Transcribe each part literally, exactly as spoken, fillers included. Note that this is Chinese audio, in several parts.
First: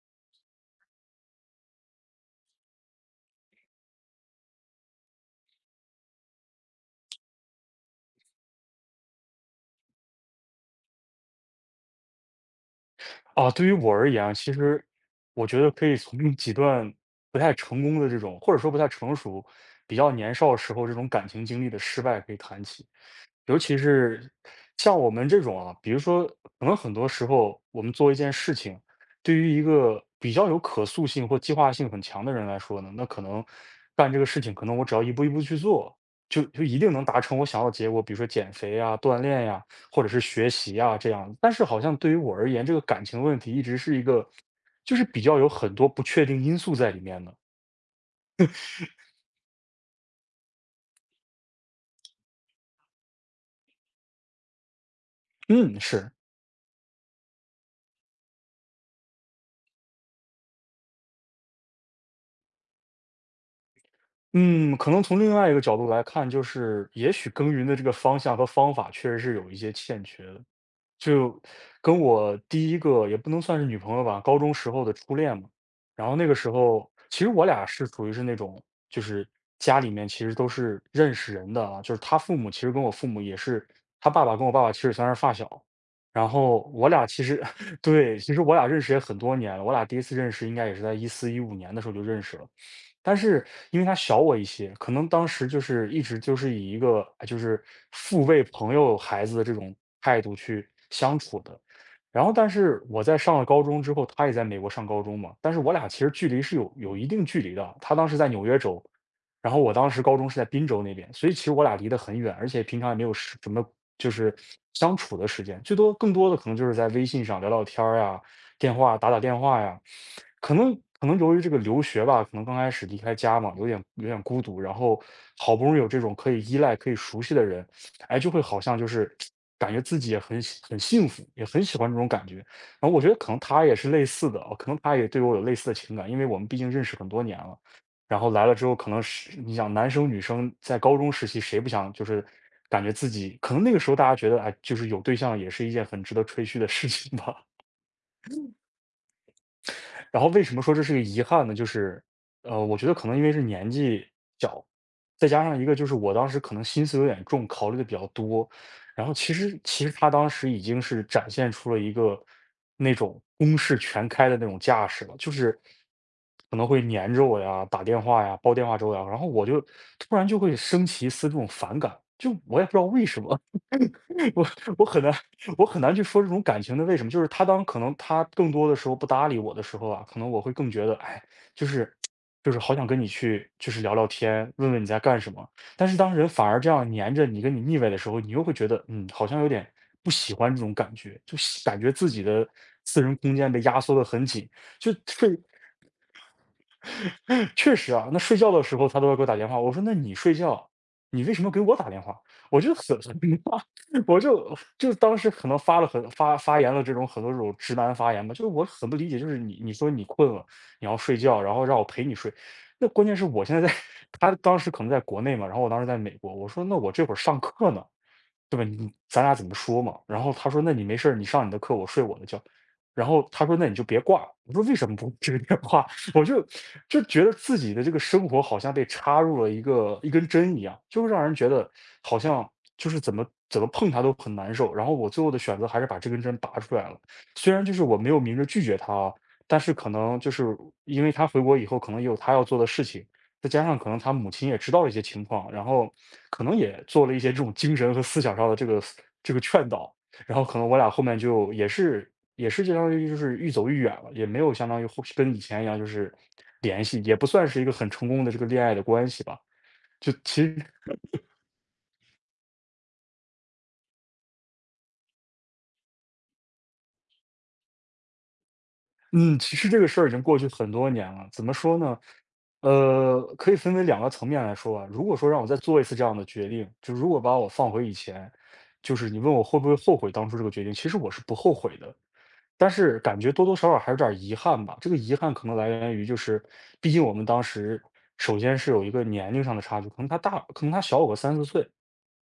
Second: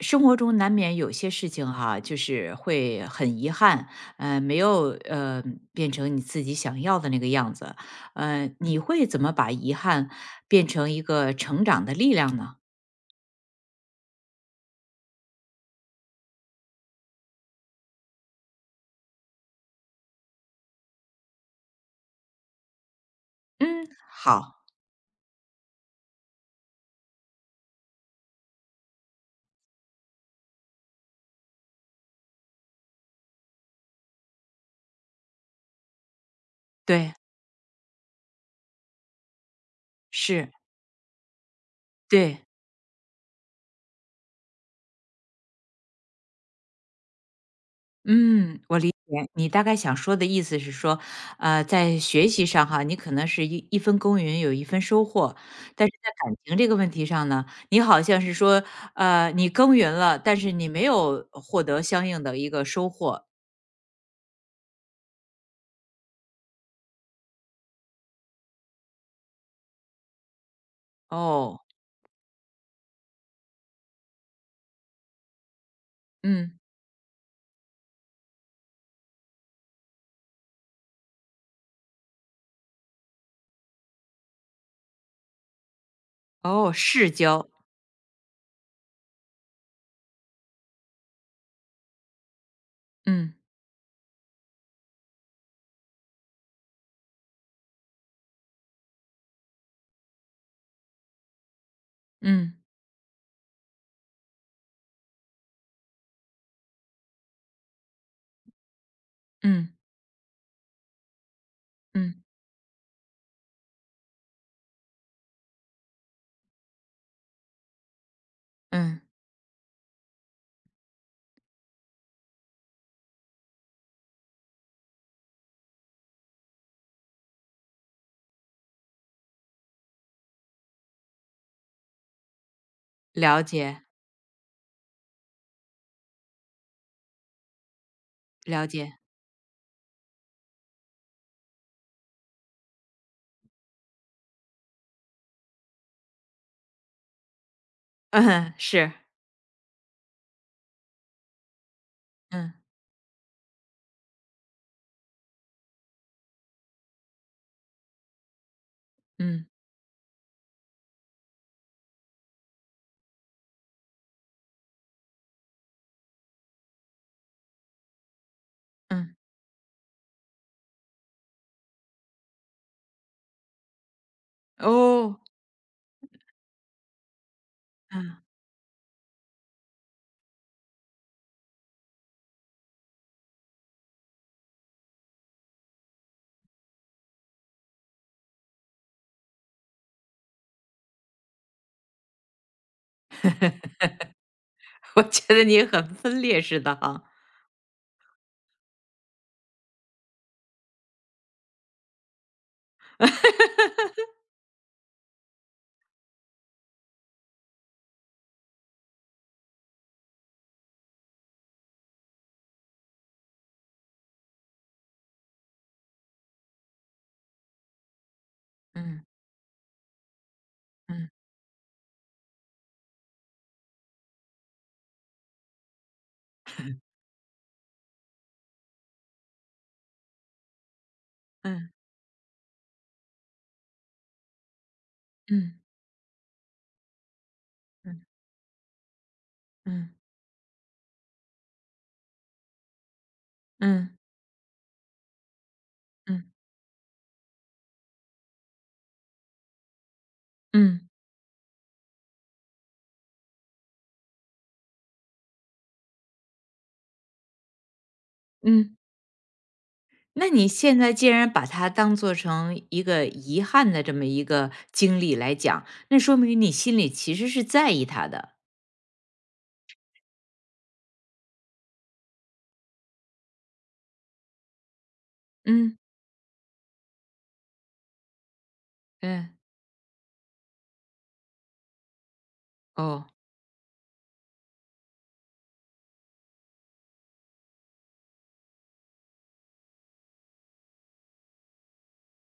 生活中难免有些事情哈，就是会很遗憾，呃，没有呃变成你自己想要的那个样子。呃，你会怎么把遗憾变成一个成长的力量呢？啊，对于我而言啊，其实我觉得可以从 几段不太成功的这种，或者说不太成熟、比较年少时候这种感情经历的失败可以谈起。尤其嗯，是好，像我们这种啊，比如说，可能很多时候我们做一件事情，对于一个比较有可塑性或计划性很强的人来说呢，那可能干这个事情，可能我只要一步一步去做，就就一定能对，达成我想要的结果，比如说减肥呀、锻炼呀，或者是学是，习呀这样。但是好像对于我对。而言，这个感情问题一直是一个，就是比较有很多不确定因素在里面的。嗯，我理解你大概想说的意思是说，呃，在学习上哈，你可能是一一分耕耘有一分收获，嗯，但是在是。感情这个问题上呢，你好像是说，呃，你耕耘了，但是你没有获得相应的一个收获。嗯，可能从另外一个角度来看，就是也许耕耘的这个方向和方法确实是有一些欠缺的。就哦，跟我第一个也不能算是女朋友吧，高中时候的初恋嘛。然后那个时嗯，候，其实我俩是属于是那种，就是家里面其实都是认识人的啊，就是他父母其实跟我父母也是，他爸爸跟我爸爸其实算是发小。然后哦，我俩世其实 交，对，其实我俩认识也很多年了，我俩第一次认识应该也是在一四一五年的时候就认识了。但嗯是因为他小我一些，可能当时就是一直就是以一个哎就是父辈朋友孩子的这种态度去相处的。然后，但嗯是我在上了高中之后，他也在美国上高中嘛，但是我俩其实距离是有有一定距离的。他当时在纽约州，然后我嗯当时高中是在滨州那边，所以其实我俩离得很嗯远，而且平常也没有什什么就是相处的时间，最多更多的可能就是在微信上聊聊天儿呀，电话嗯，打打电话呀。可能可能由于这个留学吧，可能刚开始离开家嘛，有点有点孤独，然后好不容易有这种可以依赖、可以熟悉的人，哎，就会好像就是感觉自己也很喜很幸福，也很喜欢这种感觉。然后我觉得可能了他也解是类似的，可能他也对我有类似的情感，因为我们毕竟认识很多年了。然后来了之了后，可解，能是你想男生女生在高中时期谁不想就是感觉自己可能那个时候大家觉得哎，就是有对象也是一件很值得吹嘘的事情吧。嗯，是，然后为什么说这是个遗憾呢？就是，嗯呃，我觉得可能因为是年纪小，再加上一个就是我当时可能心思有点重，考虑的比较多。然后其嗯实其实他当时已经是展现出了一个那种攻势全开的那种架势了，就是可能会黏着我呀，打电话呀，煲电话粥呀。嗯，然后我就突然就会升起一丝这种反感，就我也不知道为什么，我我很难哦，我很难去说这种感情的为什么，就是他当可能嗯，他更多的时候不搭理我的时候啊，可能我会更觉得，哎，就是就是好想跟你去就是聊聊天，问问你在干什么。但是当人反而这样黏着你，跟你腻歪的时候，你又会觉得，嗯，好像有点不喜欢这种感觉，就喜感觉自己的私人空间被压缩的很紧。就 我觉睡，得你很分裂似的哈，确实啊，那睡觉的时候他都要给我打电话，我说那你睡觉，你为什么给我打电话？我就很很我就就当时可能发了很发发言了这种很多这种直男发言吧，就是我很不理解，就是你你说你困了，你要睡觉，然后让我陪你睡，那关键是我现在在 他当时可能在国内嘛，然后我当时在美国，我说那我这会儿上课呢，对吧？你嗯咱俩怎么说嘛？然后他说那你没事嗯。儿你上你的课，我睡我的觉。然后他说那你就别挂，我说为什么不接电话？我就就觉得自己的这个生活好像被插入了一个一根针一样，就是让人觉得嗯好像就是怎么怎么碰它都很难受。然后我最后的选嗯择还是把这根针拔出来了，虽然就是我嗯没有明着拒绝他啊，但是可嗯能就是因为他回国以后，可能也有他要做的事情，再加上可嗯能他母亲也知道了一些情况，然后嗯可能也做了一些这种精神和思想上的这个这个劝导。然后可能我俩嗯后面就也是也是相当于就是愈走愈远了，也没有相当于后跟以前一样就是联系，也不算是一个很成功的这个恋爱嗯，的关系吧。就那其你实现在既然把它当做成一个遗憾的这么一个经历来讲，那说明你心里其实是在意他的。嗯，其实这个事儿已经过去很多年了。怎么说呢？呃，可以分为两个层面来说啊。如果说让我再嗯做一次这样的决定，就如果把我放回以前，就是你嗯问我会不会后悔当初这个决定，其实我是不后悔的。但是哦感觉多多少少还有点儿遗憾吧。这个遗憾可能来源于，就是毕竟我们当时首先是有一个年龄上的差距，可能他大，可能他小我个三四岁，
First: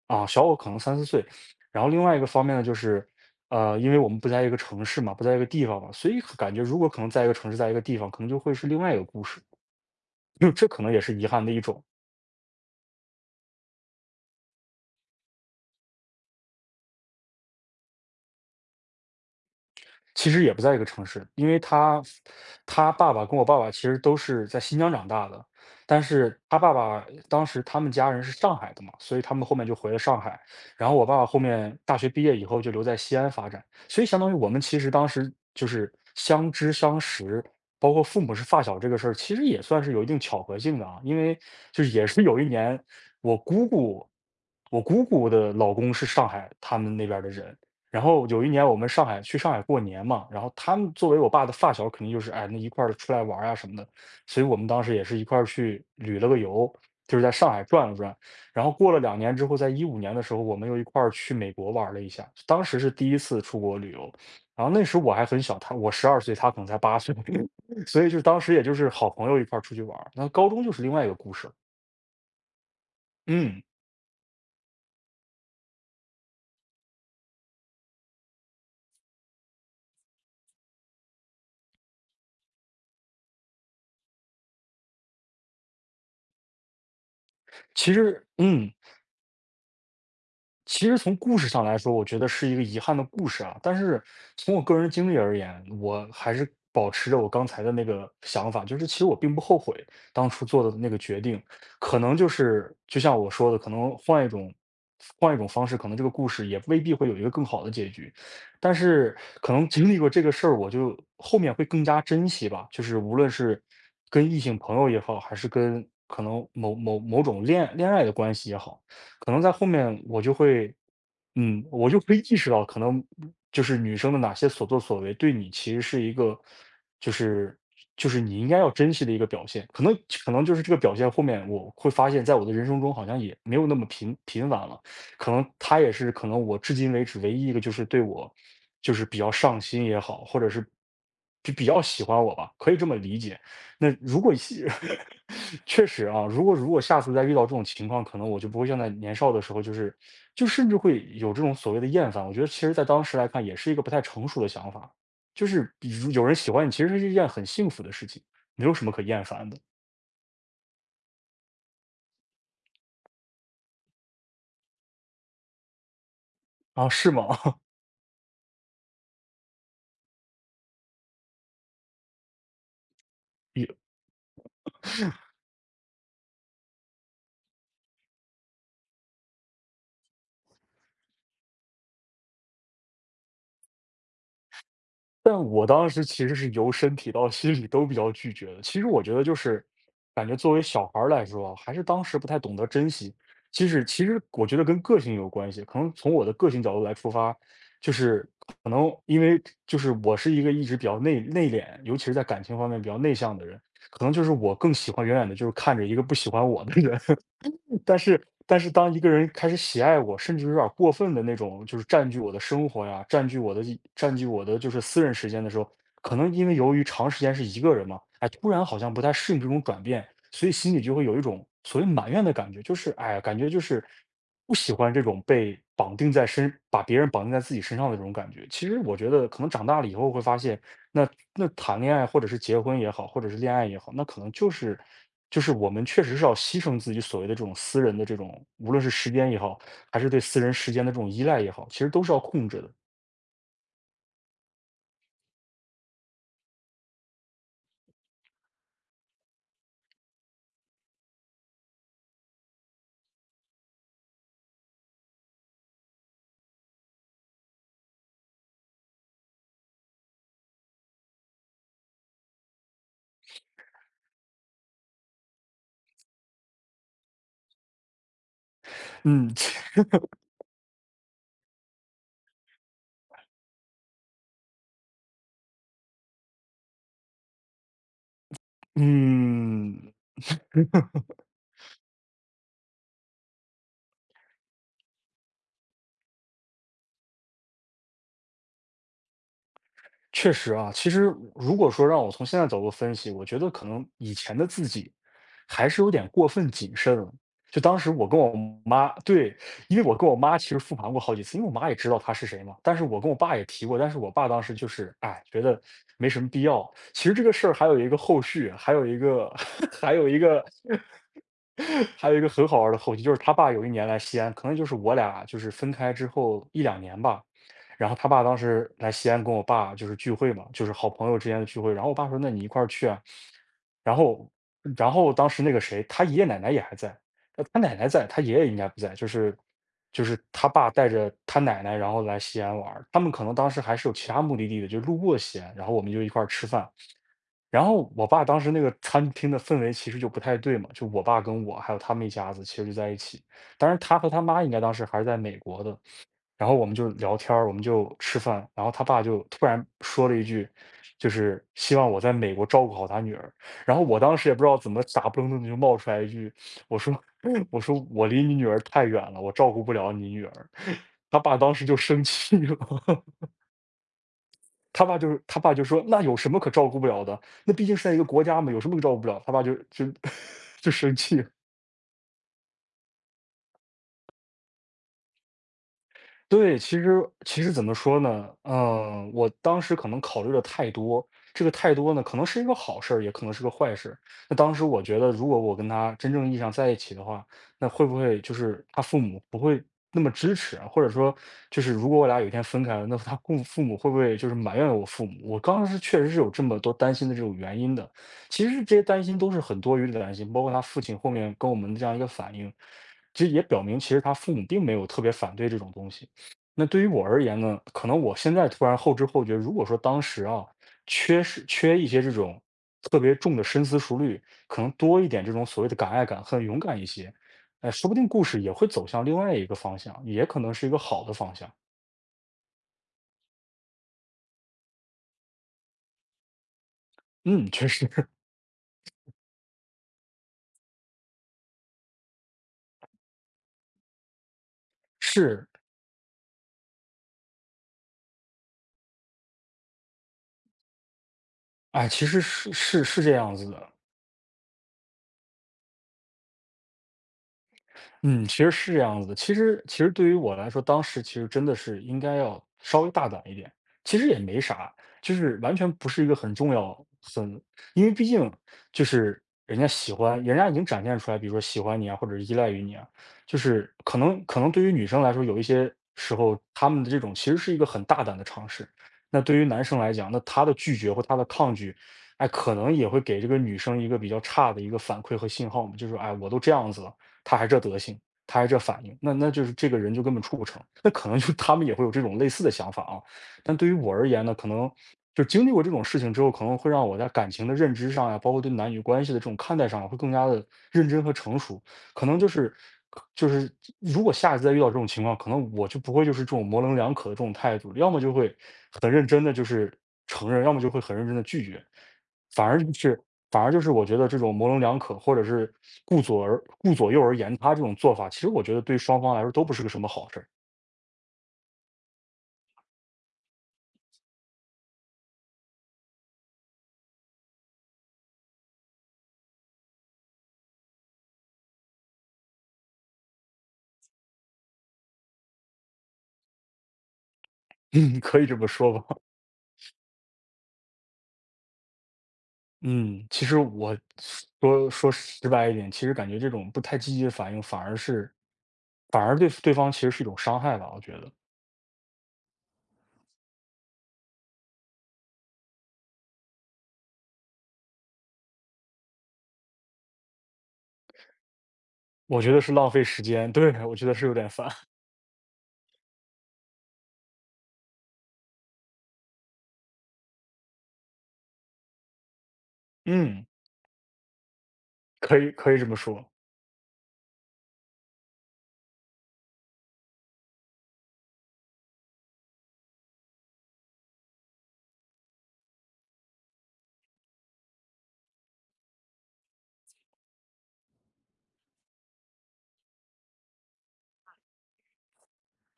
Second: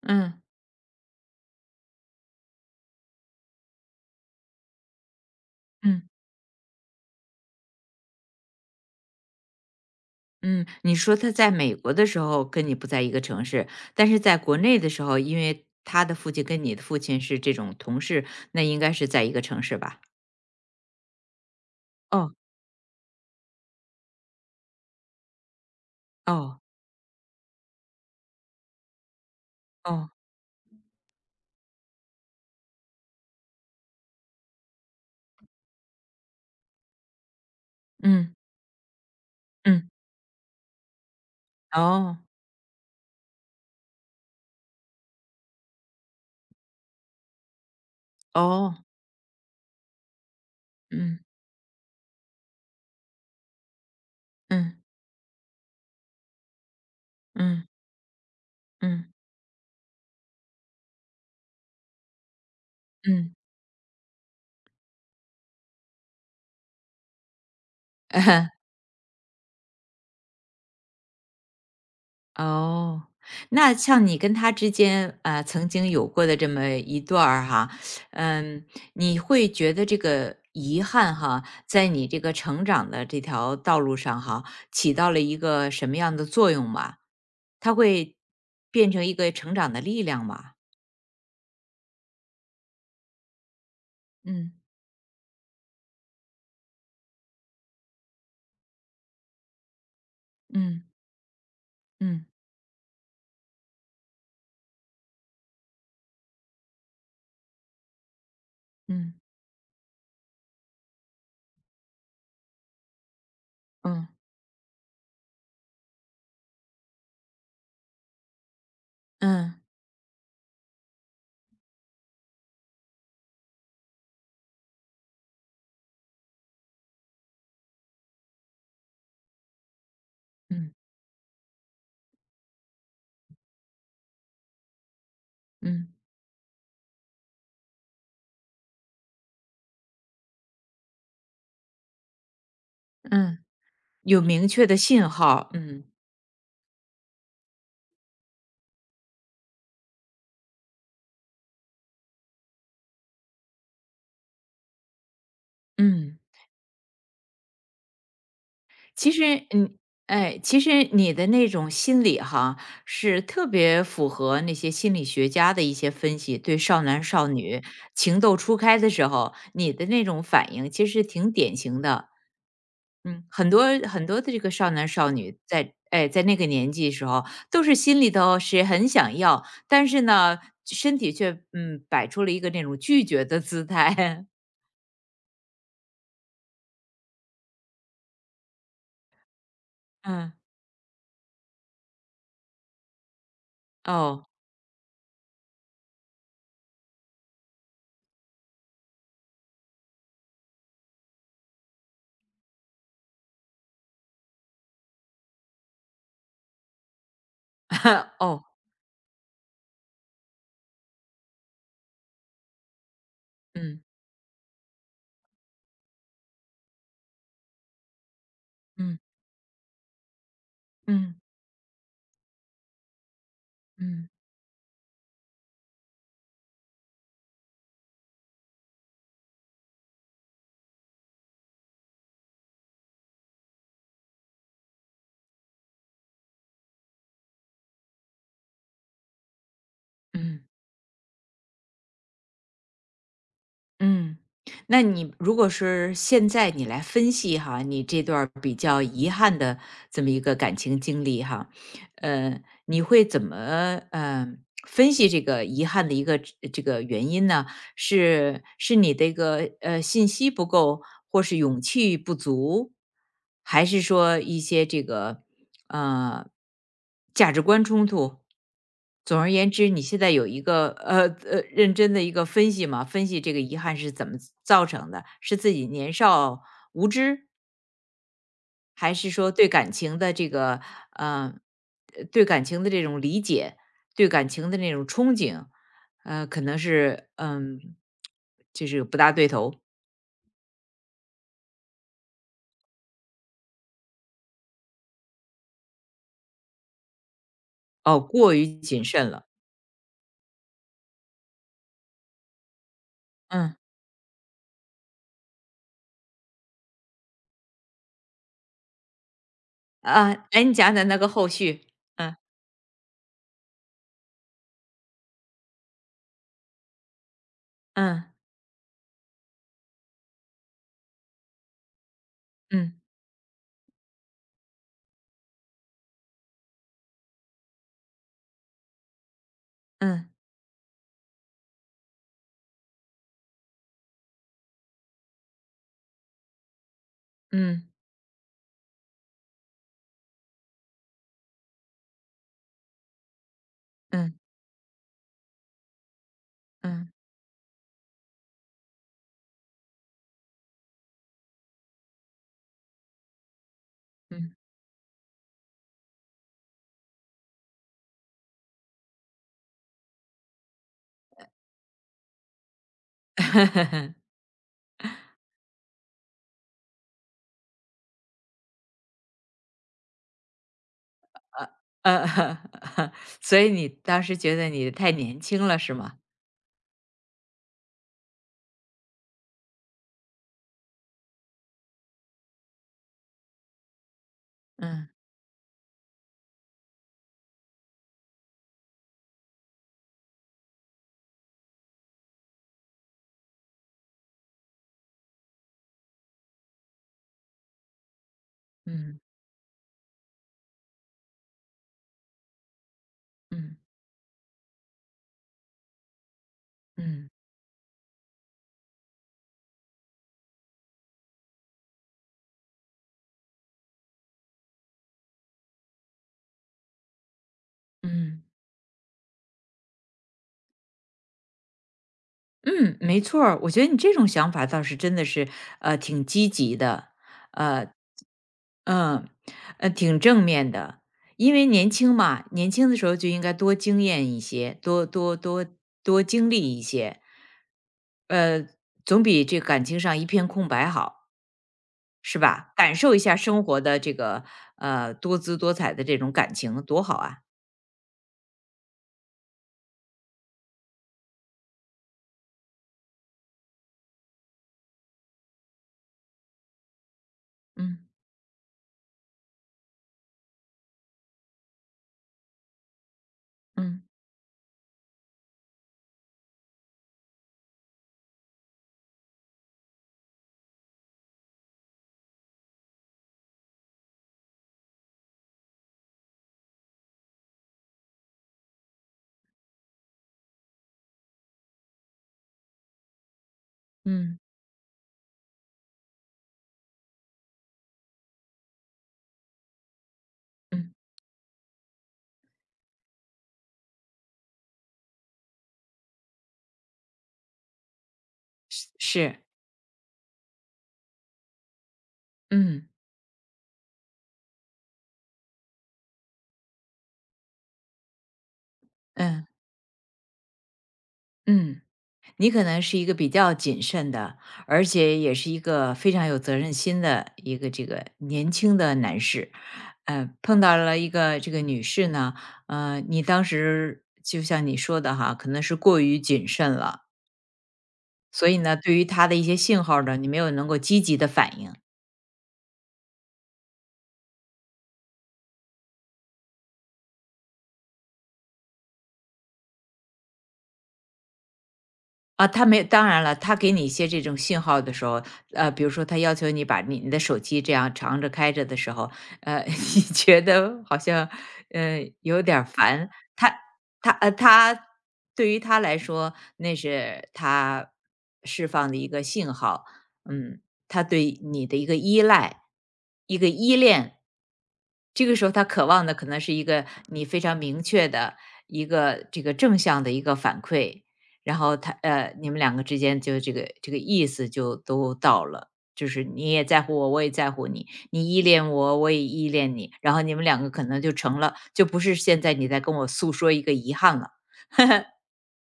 啊，嗯小我可能三四岁。然后另外一个方面呢，就是呃，因为我们不在一个城市嘛，不在一个地方嘛，嗯所以可感觉如果可能在一个城市，在一个地方，可能就会是另外一个故事。就嗯，这可能你也是说遗他憾的在一美种。国的时候跟你不在一个城市，但是在国内的时候，因为他的父亲跟你的父亲是这种同事，那应该是在一个城市吧？其实也不在一个城市，因为他哦他爸爸跟我爸爸其实都是在新疆长大的，但是他哦爸爸当时他们家人是上海的嘛，所以他们后面就回了哦，上海，然后我爸爸后面大学毕业以后就留在西安发展，所以相当于我们其实当时就是相知相识，包括父母嗯是发小这个事儿，其实也算嗯是有一定巧合性的啊，因为就是也哦是有一年我姑姑。我姑姑的老公是上海他们那边儿的人，然后有一年我哦，们上海去上海过年嘛，然后他们作为嗯。我爸的发小，肯定就是哎那一块儿出来玩儿啊什么的，所以我们嗯当时也是一块儿去旅了个游，就是在上海嗯转了转。然后过了嗯两年之后，在一五年的时候，我们又一块儿去美国玩了一下，当时是第一嗯，次出国旅游。然后那时候我还很小，他我十二岁，他可能才八岁，所以就当时也 就是好朋友一块儿出去玩儿那高中就是另外一个故事了，哦，嗯，那像你跟他之间，啊，曾经有过的这么一段儿哈，嗯，你会觉得这个遗憾哈，在你这个成长的这条道路上哈，起到了一个什么样的作用吗？它其会实嗯。变成一个成长的力量吗？其实从故事上来说，我觉得是一个遗憾的故事啊。但是嗯从我个人经历而言，我还是保持着我刚才的那个想法，就是其实我并不后悔当初做的嗯那个决定。可能嗯就是就像我说的，可能换一种换一种方式，可能这个故事也未必会有一个更好的结局。但嗯是可能经历过这个事儿，我就后面会更加珍惜吧。就是无论是嗯跟异性朋友也好，还是跟可能某某某种恋恋爱的关系也好。可能在嗯后面我就会，嗯，我就会意识到，可能就是女生的哪些所作所为，对你其实是一个，就是就是你应该要珍惜的一个表现。可能可能就是这嗯个表现，后面我会发现，在我的人生中好像也没有那么频频繁了。可能她也嗯是，可能我至今为止唯一一个就是对我，就是比较上心也好，或者是就比较喜欢我吧，可以这么理解。嗯，那如有果明确是 的信 号，嗯确实啊，如果如果下次再遇到这种情况，可能我就不会像在年少的时候，就是就甚至会有这种所谓的厌烦。我觉得其实，在当时来看，也是一个不太成熟的想法。就是比如嗯。有人喜欢你，其实是一件很幸福的事情，没有什么可其厌实烦的嗯，哎，其实你的那种心理哈，是特别符合那些心理学家的一些分析，对少啊，男是吗？少 女情窦初开的时候，你的那种反应其实挺典型的。嗯，很多很多的这个少男少女在哎在那个年纪的时候，都是心里头是很想要，但是呢，身体却嗯摆出了一个那种拒绝的姿态。但我当时其实是由身体到心理都比较拒绝的。其实我觉得就是，感嗯，觉作为小孩儿来说啊，还是当时不太懂得珍惜。其实，其实哦，我觉得跟个性有关系。可能从我的个性角度来出发，就是可能因为就是我是一个一直比较内内敛，尤其是在感情方面比较内向的人，可能就是我更喜欢远远的就是看着一个不喜欢我的人。但是 哦，但是当一个人开始喜爱我，甚至有点儿过分的那种，就是占据我的生活呀，占据我的一嗯占据我的就是私人时间的时候，可能因为由于长时间是一个人嘛，哎，突然好像嗯不太适应这种转变，所以心里就会嗯有一种所谓埋怨的感觉，就是哎呀，感觉就是嗯嗯。不喜欢这种被绑定在身，把别人绑定在自己身上的这种感觉。其实我觉得，可能长大了以后会发现，那那谈恋爱或者是结婚也好，或者是恋爱也好，那可能就是就是我们确实是要牺牲自己所谓的这种私人的这种，无论是时间也好，还是对私嗯人时间的这种依赖也好，其实都是要控制的。嗯，那你如果是现在你来分析哈，你这段儿比较遗憾的这么一个感情经历哈，呃，你会怎么呃分析这个遗憾的一个这个原因呢？是是你的一个呃信息不够，或是勇气不足，还是说一些这个呃价值观冲突？总嗯 而言之，你 现在有一个呃呃认真的一个分析嘛，分析这个遗憾是怎么造成的，是自己年少无知，还是说对感嗯。情的这个呃，呃对感情的这种理解，对感情的那种憧憬，呃，可能是嗯，就是不大对头确实啊，其实如果说让我从现在角度分析，我觉得可能以前的自己还是有点过分谨慎了。就当时哦，我跟我过于谨妈，慎了。对，因为我跟我妈其实复盘过好几次，因为我妈也知道她是谁嘛。但是我跟我爸也嗯提过，但是我爸当时就是，哎，觉得没什么必要。其实这个事儿还有一个后续，还有一个，还有啊，一个，哎，你讲讲那个后续。还有嗯一个很好玩儿的后续，就是他爸有一年来西安，可能就是我俩就是分开之后一两年吧。然后他嗯爸当时来西安跟我爸就是聚会嘛，就是好朋友之间的聚会。然后我爸说："那你一块儿嗯去啊。"然后，然后当时那个谁，他爷爷奶奶也还在，呃他奶奶在，他爷爷应该不在，就是就嗯是他爸带着他奶奶，然后来西安玩儿他们可能当时还是有其他目的地的，就路过西安，然后我们就一块儿吃饭。然嗯后我爸当时那个餐厅的氛围其实就不太对嘛，就我爸跟我还有他们一家子其实就在一起，当然他和嗯他妈应该当时还是在美国的，然后我们就嗯聊天儿我们就吃饭，然后他爸就突然说了一句，就是希望我在美国照顾好他女儿。然后我当时也嗯，不知道怎么打不愣登的就冒出来一句，我说 我说我离你女儿太远了，我照顾不了你女儿。他爸当时就生气了，他爸就是他爸就说那有什么可照顾不了的？那毕竟是在一个国家嘛，有什么可照顾不了？他爸就就 就生气呃，所以你当时觉得你太年轻了是吗？对，其实其实怎么说呢？嗯，我当时可能考虑的太多，这个太多呢，可能是一个好事儿也可能是个坏事。那当时我嗯觉得，如果我跟他真正意义上在一起的话，那会不会就是他父母不会那么支持啊或者说，就是如果我俩有一天分开了，那他父父母会不会就是埋怨我父母？我当时确实是有这么多担心的这种原因的。其实这些嗯担心都是很多余的担心，包括他父亲后面跟我们的这样一个反应，其实也嗯表明其实他父母并没有特别反对这种东西。那对于我嗯而言呢，可能我现在突然后知后觉，如果说当时啊，缺失缺一些这种特别重的深思熟虑，可能多一点这种所谓的敢爱敢恨、勇敢一些，哎，说不定故嗯。事也会走向另外一个方向，也可能是一个好的方向。嗯，没错儿我觉得你这种想法倒是真的是，呃，挺积极的，嗯，确呃，实 嗯，呃，挺正面的。因为年轻嘛，年轻的时候就应该多经验一些，多 多多是，多经历一些，呃，总比这感情上一片空白好，哎，其是实是吧？感是受一是这下样生子活的。的这个呃多姿多彩的这种感情，多好啊！嗯，其实是这样子的。其实其实对于我来说，当时其实真的是应该要稍微大胆一点。其实也没啥，就是完全不是一个很重要，很，嗯因为毕竟就是人家喜欢，人家已经展现出来，比如说喜欢你啊，或者是依赖于你啊，就是嗯可能可能对于女生来说，有一些时候她们的这种其实是一个很大胆的尝试。那对于男生来讲，那他的拒绝或他的抗拒，哎，可能也会给这个女生一个比较差的一个反馈和信号嘛，就是哎，我都这样子了。他还这德行，他还这反应，那那就是这个人就根本处不成。那可能就他们也会有这种类似的想法啊，但对于我而嗯言呢，可能就经历过这种事情之后，可能会让我在感情的认知上呀，包括对男女关系的这种看待上啊，会更加的嗯，认真和成熟。可能就是就是如果下一次再遇到这种情况，可能我就不会就是这种模棱两可的这种态度，要么就会是很认是，真的就是承认，要么就会很认真的拒绝。反而嗯就是反而就是我觉得这种模棱两可，或者是顾左而顾左右而言他这种做法，其实我觉得对双方来嗯说都不是个什么好事儿。嗯。你可能是一个比较谨慎的，而且也是一个非常有责任心的一个这个年轻的男士，呃，碰到了一个这个女士呢，呃，你当时就像你说的哈，可能是过于谨慎了，嗯，可以所这以么呢，对说于吧。她的一些信号呢，你没有能够积极的反应，嗯，其实我说说直白一点，其实感觉这种不太积极的反应，反而是反而对对方其实是一种伤害吧，我觉得。啊，他没当然了，他给你一些这种信号的时候，呃，比如说他要求你把你你的手机这样长着开着的时候，呃，你觉得好像，呃，我有觉点得儿是浪费烦。时间，他对，我觉他得是呃有点烦。他对于他来说，那是他释放的一个信号，嗯，他对你的一个依赖，一嗯，个依恋。这个可时以候他可以这渴么望的说。可能是一个你非常明确的一个这个正向的一个反馈，然后他呃，你们两个之间就这个这个意思就都到了，就是你也在乎我，我也在乎你，你依恋我，我也依恋你，然后你们两个可能就成了，就不是现在你在跟我诉说一个遗憾了。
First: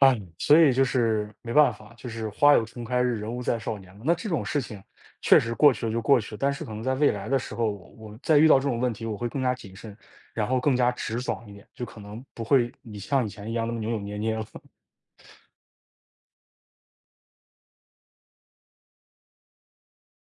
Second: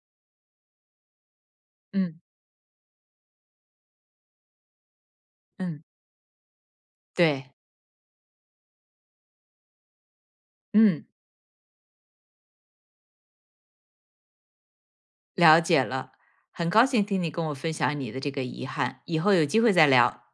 哎，所以就是没办法，就嗯是花有重开日，人无再少年嘛。那这种事情确实过嗯，去了就过去了，但是可能在未来的对，时候，我我再遇到这种问题，我会更加谨慎，然后更加嗯，直爽一点，就可能不会你像以前一样那么扭扭捏捏了。了解了，很高兴听你跟我分享你的这个遗憾，以后有机会再聊。